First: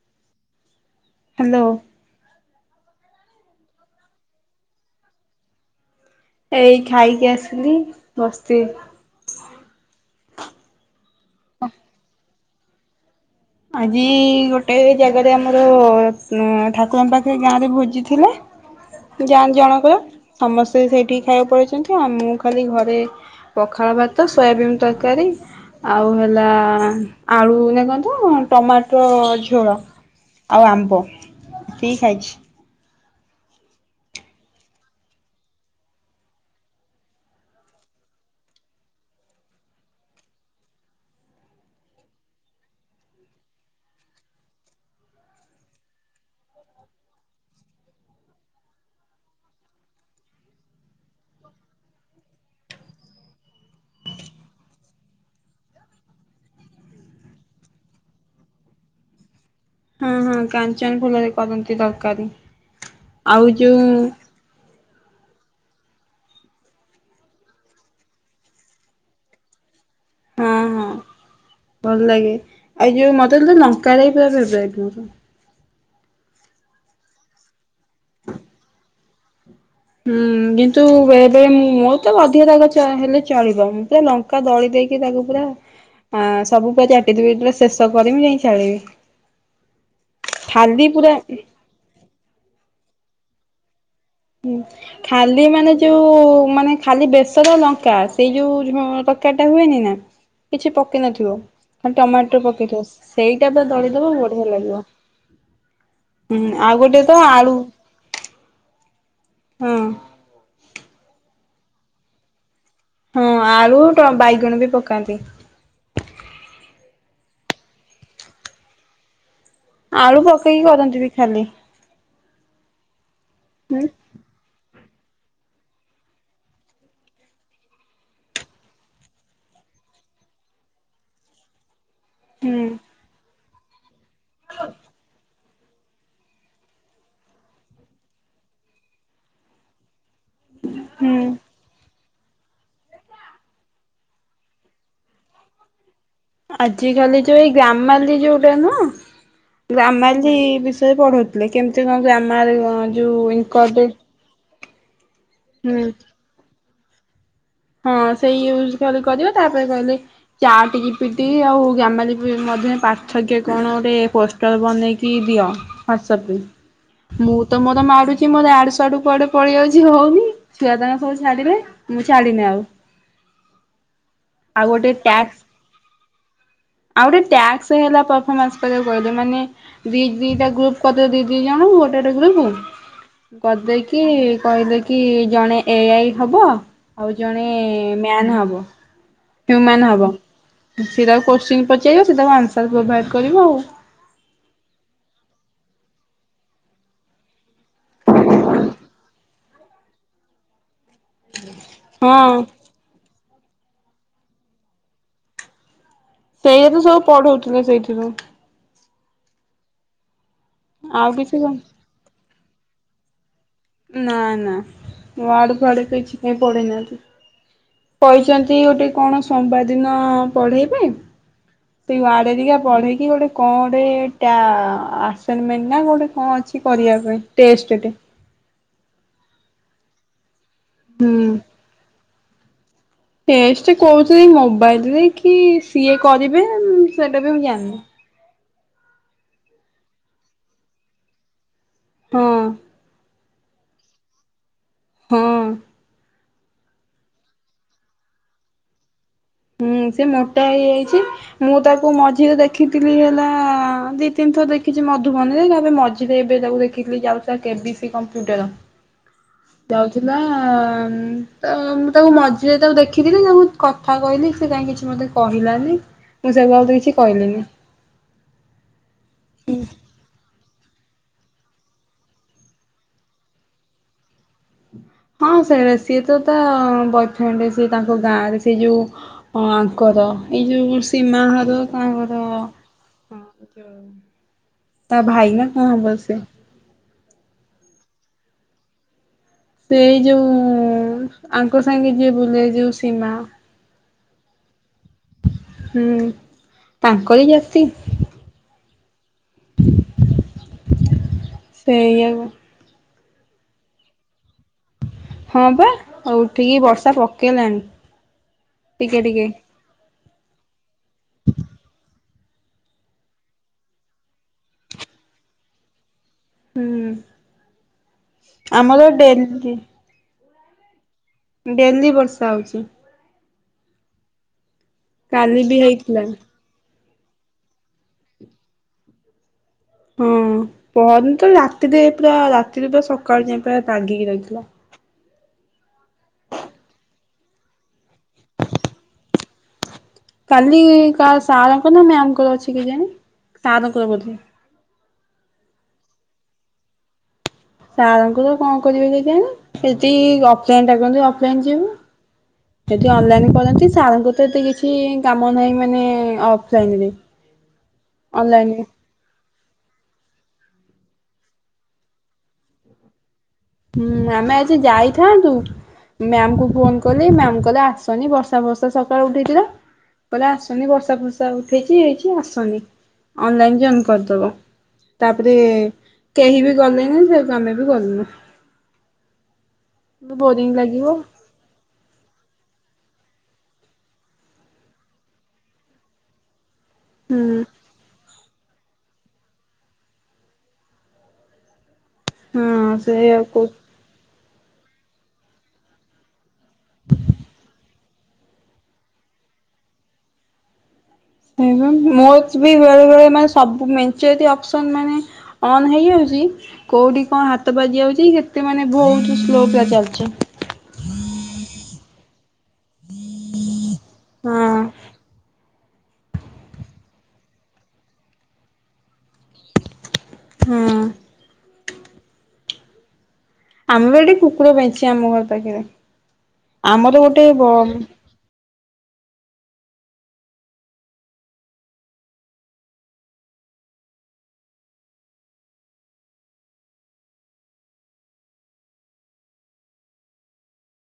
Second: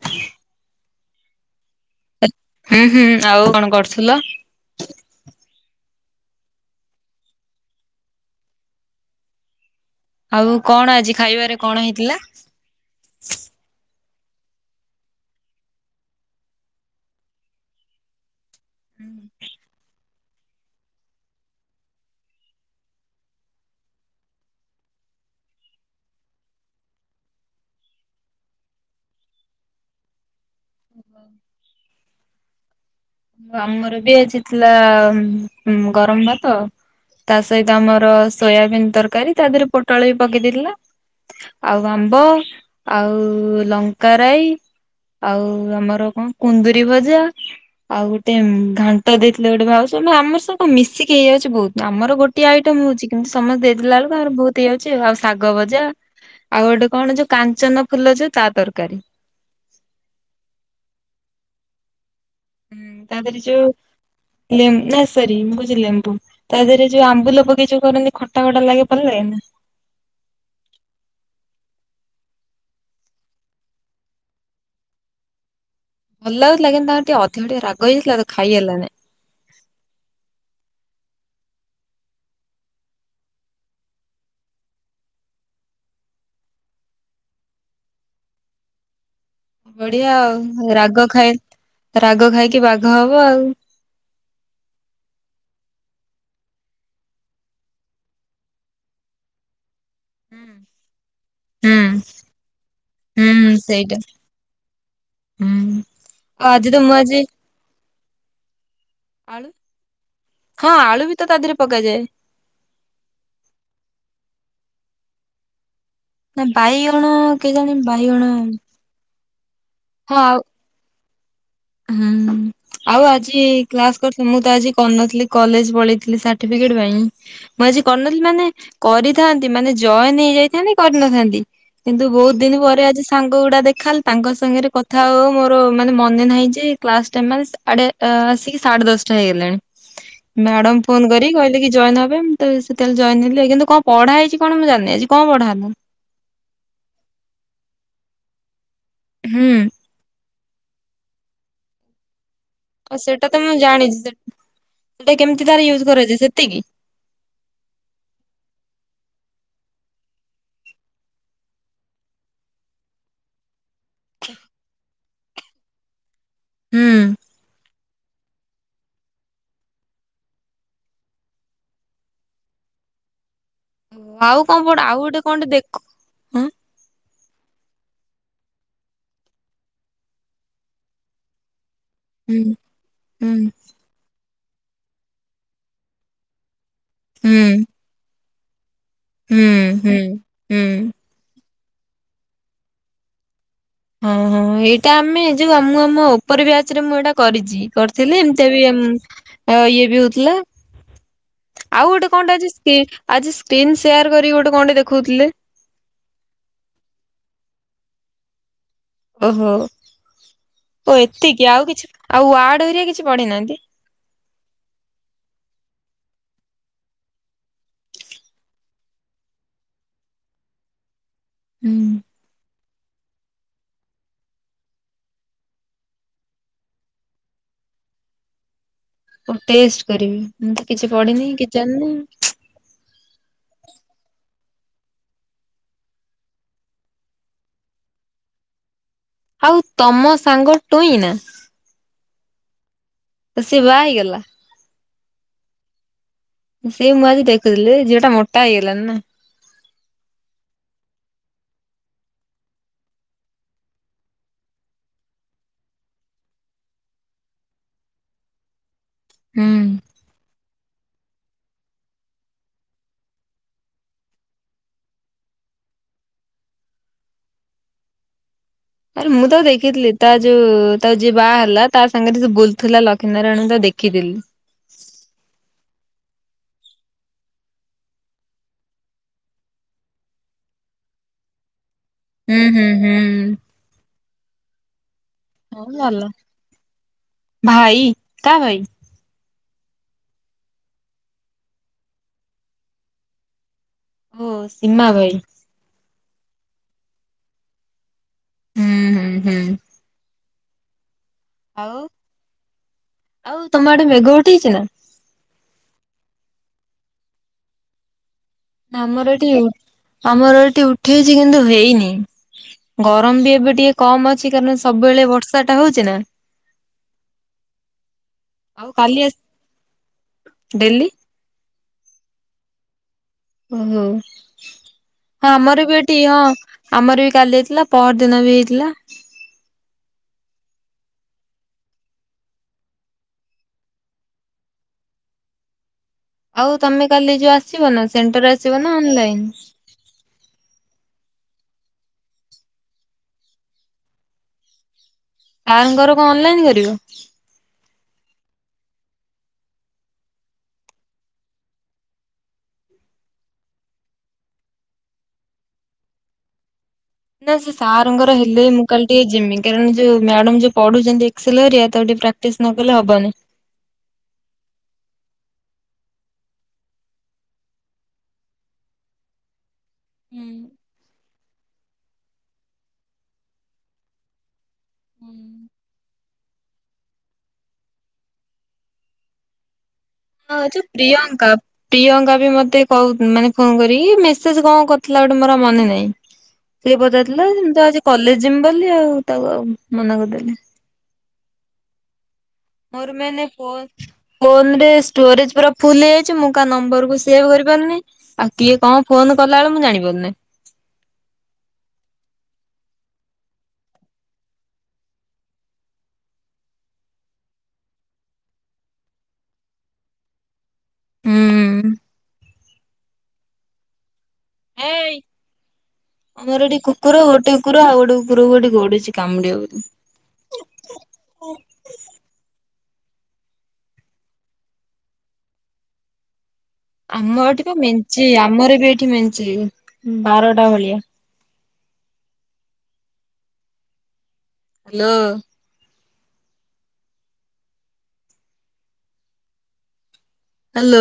ହ [inaudible] ହ୍ୟାଲୋ। ହୁଁ ହୁଁ ଆଉ କଣ କରୁଥିଲ? ଏଇ ଖାଇକି ଆସିଲି ବସିତି। ଆଉ କଣ ଆଜି ଖାଇବାରେ କଣ ହେଇଥିଲା? ଯ ଗୋଟେ ଜାଗାରେ ଆମର ଠାକୁରଙ୍କ ପାଖରେ ଗାଁରେ ଭୋଜି ଥିଲା । ଜାଣି ଜଣକର ସମସ୍ତେ ସେଇଠିକି ଖାଇବାକୁ ପଡେଇଛନ୍ତି ଆଉ ମୁଁ ଖାଲି ଘରେ ପଖାଳ ଭାତ ସୋୟାବିିନ ତରକାରୀ ଆଉ ହେଲା ଆଳୁ ନା କଣତି। ହଁ ଟମାଟୋ ଝୋଳ ଆଉ ଆମ୍ବ ଏତିକି ଖାଇଛି। ଆମର ବି ଆଜି ଥିଲା ଗରମ ଭାତ ତା ସହିତ ଆମର ସୋୟାବିିନ ତରକାରୀ ତା ଦେହରେ ପୋଟଳ ବି ପକେଇଦେଇଥିଲା। ଆଉ ଆମ୍ବ ଆଉ ଲଙ୍କାରାଇ ଆଉ ଆମର କଣ କୁନ୍ଦୁରି ଭଜା। ଆଉ ଗୋଟେ ଘାଣ୍ଟ ଦେଇଥିଲେ ଗୋଟେ ଭାଉଜ ନା ଆମର ସବୁ କଣ ମିଶିକି ହେଇଯାଉଛି ବହୁତ ଆମର ଗୋଟିଏ ଆଇଟମ। ହଛି କିନ୍ତୁ ସମସ୍ତେ ଦେଇଦେଲା ବେଳକୁ ଆମର ବହୁତ ହେଇଯାଉଚି ଆଉ ଶାଗ ଭଜା ଆଉ ଗୋଟେ କଣ ଯୋଉ କାଞ୍ଚନ ଫୁଲ ଯୋଉ ତା ତରକାରୀ। ହଁ ହଁ କାଞ୍ଚନ ଫୁଲରେ କରନ୍ତି ଦରକାରୀ। ହୁଁ ତାପରେ ଯଉ ନା ସରି ମୁଁ କହୁଛି ଲେମ୍ବୁ ତା ଦେହରେ ଯୋଉ ଆମ୍ବୁଲ ପକେଇ ଯୋଉ କରନ୍ତି ଖଟା ଖଟା ଲାଗେ ପଡିଲେ। ହଁ ହଁ। ଭଲ ଲାଗେ ଆଉ ଯୋଉ ମତେ ନୁହେଁ ଲଙ୍କା ଦେଇ ପୁରା ଫେବରାଇଟ ମୋର। ଭଲ ଲାଗୁଥିଲା କିନ୍ତୁ ତାଙ୍କର ଟିକେ ଅଧିକ ଟିକେ ରାଗ ହେଇାଜାଇଥିଲାତ ଖାଇ ହେଲାନି। ହୁଁ କିନ୍ତୁ ଏବେ ମୋ ତ ଅଧିକ ରାଗ ହେଲେ ଚଳିବ ମୁଁତ ଲଙ୍କା ଦଳିକି କିରି ତାକୁ ପୁରା ସବୁ ପୁରା ଚାଟି ଚୁଟାକି ଶେଷ କରିବି ଯାଇ ଛାଡିବି। ବଢିଆ ଆଉ ଖାଲି ରାଗ ପୁରା ଖାଇ ରାଗ ଖାଇକି ବାଘ ହବ ଆଉ। ହଁ ଖାଲି ମାନେ ଯୋଉ ମାନେ ଖାଲି ବେସର ଲଙ୍କା ସେଇ ଯୋଉ ତରକାରୀଟା ହୁଏନି ନା କିଛି ପକେଇ ନଥିବ। ହୁଁ ହ ଟମାଟୋ ପକେଇଥ ସେଇଟା ବା ଦଳିଦବା ବଢିଆ ଲାଗିବ। ହୁଁ ହୁଁ ଆଜି ଆଉ ମୁଁ ଗୋଟେ ଆଜି ତ ଆଳୁ। ଆଳୁ ହଁ ହଁ ଆଳୁବି ତ ତା' ଦେହରେ ପକାଯାଏ। ହଁ ଆଳୁ ବାଇଗଣ ବି ପକାନ୍ତି। ନା ବାଇଗଣ କେ ଜାଣି ବାଇଗଣ। ହଁ ଆଳୁ ଆଉ ପକେଇକି କରନ୍ତି ବି ଖାଲି ହୁଁ ଆଉ ଆଜି ହୁଁ କ୍ଲାସ କରିଛ? ମୁଁ ତ ଆଜି କରିନଥିଲି, କଲେଜ ପଳେଇଥିଲି, ସାର୍ଟିଫିକେଟ ପାଇଁ, ମୁଁ ଆଜି କରିନଥିଲି ମାନେ, କରିଥାନ୍ତି, ମାନେ ଜୟନ ନେଇଯାଇଥାନ୍ତି, କରିନଥାନ୍ତି। କିନ୍ତୁ ବହୁତ ଦିନ ହୁଁ ପରେ ଆଜି ସାଙ୍ଗ ଗୁଡା ଦେଖାହେଲେ, ତାଙ୍କ ସାଙ୍ଗରେ କଥା ହଉହଉ ମୋର ମାନେ ମନେ ନାହିଁ କ୍ଲାସ ଟାଇମ ମାନେ, ଆସିକି ସାଢେ ଦଶଟା ହେଇଗଲାଣି। ମ୍ୟାଡମ ଫୋନ ହୁଁ। କରି କହିଲେ କି ଜଏନ ହବ। ମୁଁ ତ ସେତେବେଳେ ଜଏନ ହେଲି କିନ୍ତୁ କଣ ପଢା ହେଇଛି କଣ ମୁଁ ଜାଣିନି, ଆଜି କଣ ପଢା ହେଲା? ଆଜିକାଲି ଯୋଉ ଏଇ ଗ୍ରାମାଲି ଯୋଉଟା ନୁହଁ, ହୁଁ ଗ୍ରାମାଲି ବିଷୟରେ ପଢଉଥିଲେ କେମିତି କଣ ମାର ଆଉ ଯଉ ସେଇଟା ତ ଇନ ମୁଁ କରଦେ ଜାଣିଛି ହୁଁ। ସେଟା କେମିତି ତାର ୟୁଜ [unintelligible] କରାଯାଏ ସେତିକି। ହଁ। ସେଇ ୟ କହିଲ କରିବା ତାପରେ କହିଲେ, ଚା ଟିକେ ପି ଦେଇ ଆଉ ଗାମାଲି ମଧ୍ୟ ପାଠ ଆଗେ କଣ ଗୋଟେ ପୋଷ୍ଟର ବନେଇକି ଦିଅ। ସ ହୁଁ। ମୁଁ ତ ମର ମାଡୁଛି ମର ଆଡ ଆଡୁ କୁଆଡେ ପଳେଇ ଆଉଛି ହଉନି, ଛୁଆ [unintelligible] ଛାଡିଲେ ମୁଁ ଛାଡିନି ଆଉ। ଆଉ କଣ ପଡ ଆଉ ଗୋଟେ କଣ ଟେ ଦେଖଁ ଟାସ୍କ ହେଲା ପରଫମାସକୁ କହିଦେ ମାନେ ଦି ଦିଟା ଗ୍ରୁପ୍ କରିଦେ ଦି ଦି ଜଣ। ହୁଁ କୁ ହୁଁ କରିଦେଇକି କହିଲେ କି ଜଣେ ଏଆଇ ହବ। ଆଉ ହୁଁ ଜଣେ ମ୍ୟାନ ହବ, ହୁଁ ହ୍ୟୁମାନ ହୁଁ ହବ, ହୁଁ ସେଟାକୁ ଚିନ୍ ପଚାରିବ ସ ସେ ତାକୁ ଆନ୍ସର୍ ପ୍ରୋଭାଇଡ଼ କରିବ ଆଉ। ହଁ, ହଁ, ଏଇଟା ଆମେ ଯୋଉ ମୁ ଆମ ଉପର ବ୍ୟାଚ ରେ ମୁଁ ଏଇଟା କରିଛି, କରିଥିଲି। ଏମିତିଆ ବି ଇଏ ବି ହଉଥିଲା। ହଁ। [inaudible] ଆଉ ଗୋଟେ କଣଟା ଅଛି, ସ୍କି ଆଜି ସ୍କ୍ରୀନ ସେୟାର କରି ଗୋଟେ କଣ ଟେ ଦେଖଉଥିଲେ। ସେଇା ତ ସବୁ ପଢଉଥିଲେ ସେଇଥିରୁ। ଓହୋ, ଓ ଆଉ କିଛି କ ଏତିକି ଆଉ କିଛି, ଆଉ ୱାର୍ଡ ଓରିଆ କିଛି ପଢେଇନାହାନ୍ତି। ନା ନା ୱାଡ ଫ୍ଵାଡ କିଛି କାଇ ପଡ଼େଇନାହାନ୍ତି। କହିଛନ୍ତି ଗୋଟେ କଣ ସମବାର ଦିନ ପଢେଇ ପାଇଁ। ସେଇ ୱାଡେ ହେରିକା ପଢେଇକି ଗୋଟେ କଣ ଗୋଟେ ଟିଆ ଆସନମେଣ୍ଟ ନା ଗୋଟେ କଣ ଅଛି କରିବା ପାଇଁ ଟେଷ୍ଟ। ସେଟି ଟେଷ୍ଟ କରିବି, ମୁଁ କିଛି ପଡିିନି ହୁଁ। କି ଜାଣିନି। ଟେଷ୍ଟ କଉଥିରେ ମୋବାଇଲରେ କି ସିଏ କରିବେ, ସେଟା ବି ମୁ ଜାଣିନି। [inaudible] ଆଉ ତମ ସାଙ୍ଗ ଟୋଇଁ ନା। ହଁ। ସେ ବା ହେଇଗଲା। ହଁ। ସେଇ ମୁଁ ଆଜିି ଦେଖୁଥିଲି, ଝିଅଟା ମୋଟା ହେଇଗଲାଣି ନା। ହୁଁ, ସେ ମୋଟା ହେଇଯାଇଛି, ମୁଁ ତାକୁ ମଝିରେ ଦେଖିଥିଲି ହେଲା ଦି ତିନିଥର। ଦେଖିଛି, ମଧୁବନୀରେ, ତାପରେ ବେ ମଝିରେ ଏବେ ତାକୁ ଦେଖିଥିଲି, ଯାଉଥିଲା କେ ବି ସି କମ୍ପ୍ୟୁଟର। ହୁଁ ଯାଉଥିଲା, ତା ମୁଁ ତାକୁ ମଝିରେ ତାକୁ ଦେଖିଥିଲି ତାଙ୍କୁ କଥା କଥା କହିଲି, ସେ କାଇ କିଛି ମତେ କହିଲାନି, ମୁଁ ସେଠୁ କିଛି କହିଲିନି। ଆରେ ମୁଁ ତ ଦେଖିଥିଲି, ତା ଯୋଉ ତା ଯିଏ ବାହା ହେଲା, ତା ସାଙ୍ଗରେ ବୁଲୁଥିଲା ଲକ୍ଷ୍ମୀ ନାରାୟଣଙ୍କୁ ତା ଦେଖିଥିଲି। ହଁ, ସେଇଟ ସିଏ ତ ତା ବୟଫ୍ରେଣ୍ଡ ସେ ତାଙ୍କ ଗାଁ ରେ ସେ ଯୋଉ ଅଁ ଙ୍କ ଏଇ ଯୋଉ ସୀମା ହର। ହୁଁ ହୁଁ ହୁଁ। ତା ଭାଇ ନା ହଁ କଣ ହବ ଭଲ। ସେ। ଭାଇ କା ଭାଇ? ସେଇ ଯୋଉ ଆଙ୍କ ସାଙ୍ଗେ ଯିଏ ବୁଲେ ଯୋଉ ସୀମା। ଓଃ ସିମା ଭାଇ। ହୁଁ ତାଙ୍କରି ଜାତି। ହୁଁ ହୁଁ ହୁଁ। ସେଇ ଆଉ। ଆଉ ତମ ଆଡ଼େ ମେଗ ହଁ ବା ଅ ଉଠିକି ବର୍ଷା ପକେଇଲାଣି। ଟିକେ ଆମର ଟିକେ ଏଠି ଉଁ ଆମର ଏଠି ଉଠେଇଛି କିନ୍ତୁ ହେଇନି। ଗରମ ବି ଏବେ ଟିକେ କମ୍ ଅଛି କାରଣ ସବୁବେଳେ ବର୍ଷା ଟା ହୋଉଛି ନା। ହୁଁ ଆଉ ଆମର କାଲି ଆସି ଡେଲି। ଡେଲି। ଡେଲି ବର୍ଷା ହୋଉଛି। ଓହୋ ହଁ କାଲି ଆମର ବି ଏଟି ହେଇଥିଲା। ହଁ। ଆମର ବି କାଲି ହେଇଥିଲା ପହର ଦିନ ବି ହେଇଥିଲା। ହୁଁ। ଅଁ ପହନି ତ ରାତିରେ ପୁରା ରାତିରେ ପୁରା ସକାଳୁ ଯାଏଁ ପୁରା ତାଗିକି ରହିଥିଲା। ଆଉ ତମେ କାଲି ଯୋଉ ଆସିବ ନା ସେଣ୍ଟର୍ ରେ ଆସିବ ନା ଅନଲାଇନ୍? କାଲି କା ସାର୍ ଙ୍କ ନା ମ୍ୟାମ୍ ଙ୍କର ଅଛି କେଜାଣି ସାରଙ୍କର ବୋଧେ। ଆ ଙ୍କର କଣ ଅନଲାଇନ୍ କରିବ? ସାର୍ ଙ୍କୁ ତ କଣ କରିବେ ଯଦି ଅଫଲାଇନ୍ ଡାକନ୍ତି ଅଫଲାଇନ୍ ଯିବୁ। ଯଦି ଅନଲାଇନ୍ କରନ୍ତି ସାର୍ ଙ୍କୁ ତ ଏତେ କିଛି କାମ ନାହିଁ ମାନେ ଅଫଲାଇନ୍ ରେ। ନା ସେ ସାରଙ୍କର ହେଲେ ମୁଁ କାଲି ଟିକେ ଜିମି। କାରଣ ଯୋଉ ମ୍ୟାଡାମ୍ ଯୋଉ ପଢ଼ୁଉଛନ୍ତି ଏକ୍ସେଲ୍ ଏରିଆ ତାକୁ ଟିକେ ପ୍ରାକ୍ଟିସ୍ ନକଲେ ହବନି। ହୁଁ ଆମେ ଆଜି ଯାଇଥାନ୍ତୁ ମ୍ୟାମ୍ କୁ ଫୋନ୍ କଲି ମ୍ୟାମ୍ କହିଲେ ଆସନି ବର୍ଷା ଭଷା ସକାଳୁ ଉଠେଇଥିଲା। ହୁଁ କିହିଲେ ଆସନି ବର୍ଷା ଫର୍ଷା ଉଠେଇଛି ହେଇଛି ଆସନି ଅନଲାଇନ୍ ଜଏନ୍ କରିଦବ। ହୁଁ। ତାପରେ କେହି ବି ଗଲେନି ସେଠୁ ଆମେ ବି ଗଲୁନୁ। ହଁ ବୋରିଂ ଛ ଲାଗିବ ପ୍ରିୟଙ୍କା। ପ୍ରିୟଙ୍କା ବି ମତେ କହୁ ମାନେ ଫୋନ୍ କରିକି ମେସେଜ୍ କଣ କରୁଥିଲା ଗୋଟେ ମୋର ଆଉ ମନେ ନାହିଁ। ସେ ବି ହୁଁ ପଚାରୁଥିଲା ତୁ ଆଜି କଲେଜ ଜିମ୍ ବୋଲି ଆଉ ତାକୁ ଆଉ ମନା କରିଦେଲି। ହଁ ମୋର ସେଇଆ ମେନେ କହୁ ପ ଫୋନ୍ ରେ ଷ୍ଟୋରେଜ୍ ପୁରା ଫୁଲ୍ ହେଇଯାଇଛି ମୁଁ କାହା ନମ୍ବର୍ କୁୁ ସେଭ୍ କରିପାରୁନି। ଆଉ କିଏ କଣ ଫୋନ୍ କଲା ବେଳେ ମୁଁ ଜାଣି ପାରୁନି। ସେଇବା ମୋଚ୍ ବି ବେଳେ ବେଳେ ମାନେ ସବୁ ମେଞ୍ଚେ ଅତି ଅପ୍ସନ୍ ମାନେ ଅନ୍ ହେଇଯାଉ ଚି କୋଉଠି କଣ ହାତ ବାଜି ଯାଉଛି କେତେ ମାନେ ବୋହୁତୁ ସ୍ଲୋ ପ୍ୟା ଚାଲିଚି। ହୁଁ। ହୁ ହେଇ। ଆମର ଏଠି କୁକୁର ଗୋଟେ କୁକୁର ଆଉ ଗୋଟେ କୁକୁରକୁ ଏଠି ଗୋଉଡୁଛି କାମୁଡ଼ିବ ବୋଲି। ହଁ। ଆମେ ବି ଏଠେ କୁକୁର ପାଇଛେ ଆମ ଘର ପାଖେରେ। ଆମ ଏଠି ତ ମେଞ୍ଚେ ଆମର ବି ଏଠି ମେଞ୍ଚେ ବାରଟା ଭଳିଆ। ହ୍ୟାଲୋ। ହ୍ୟାଲୋ।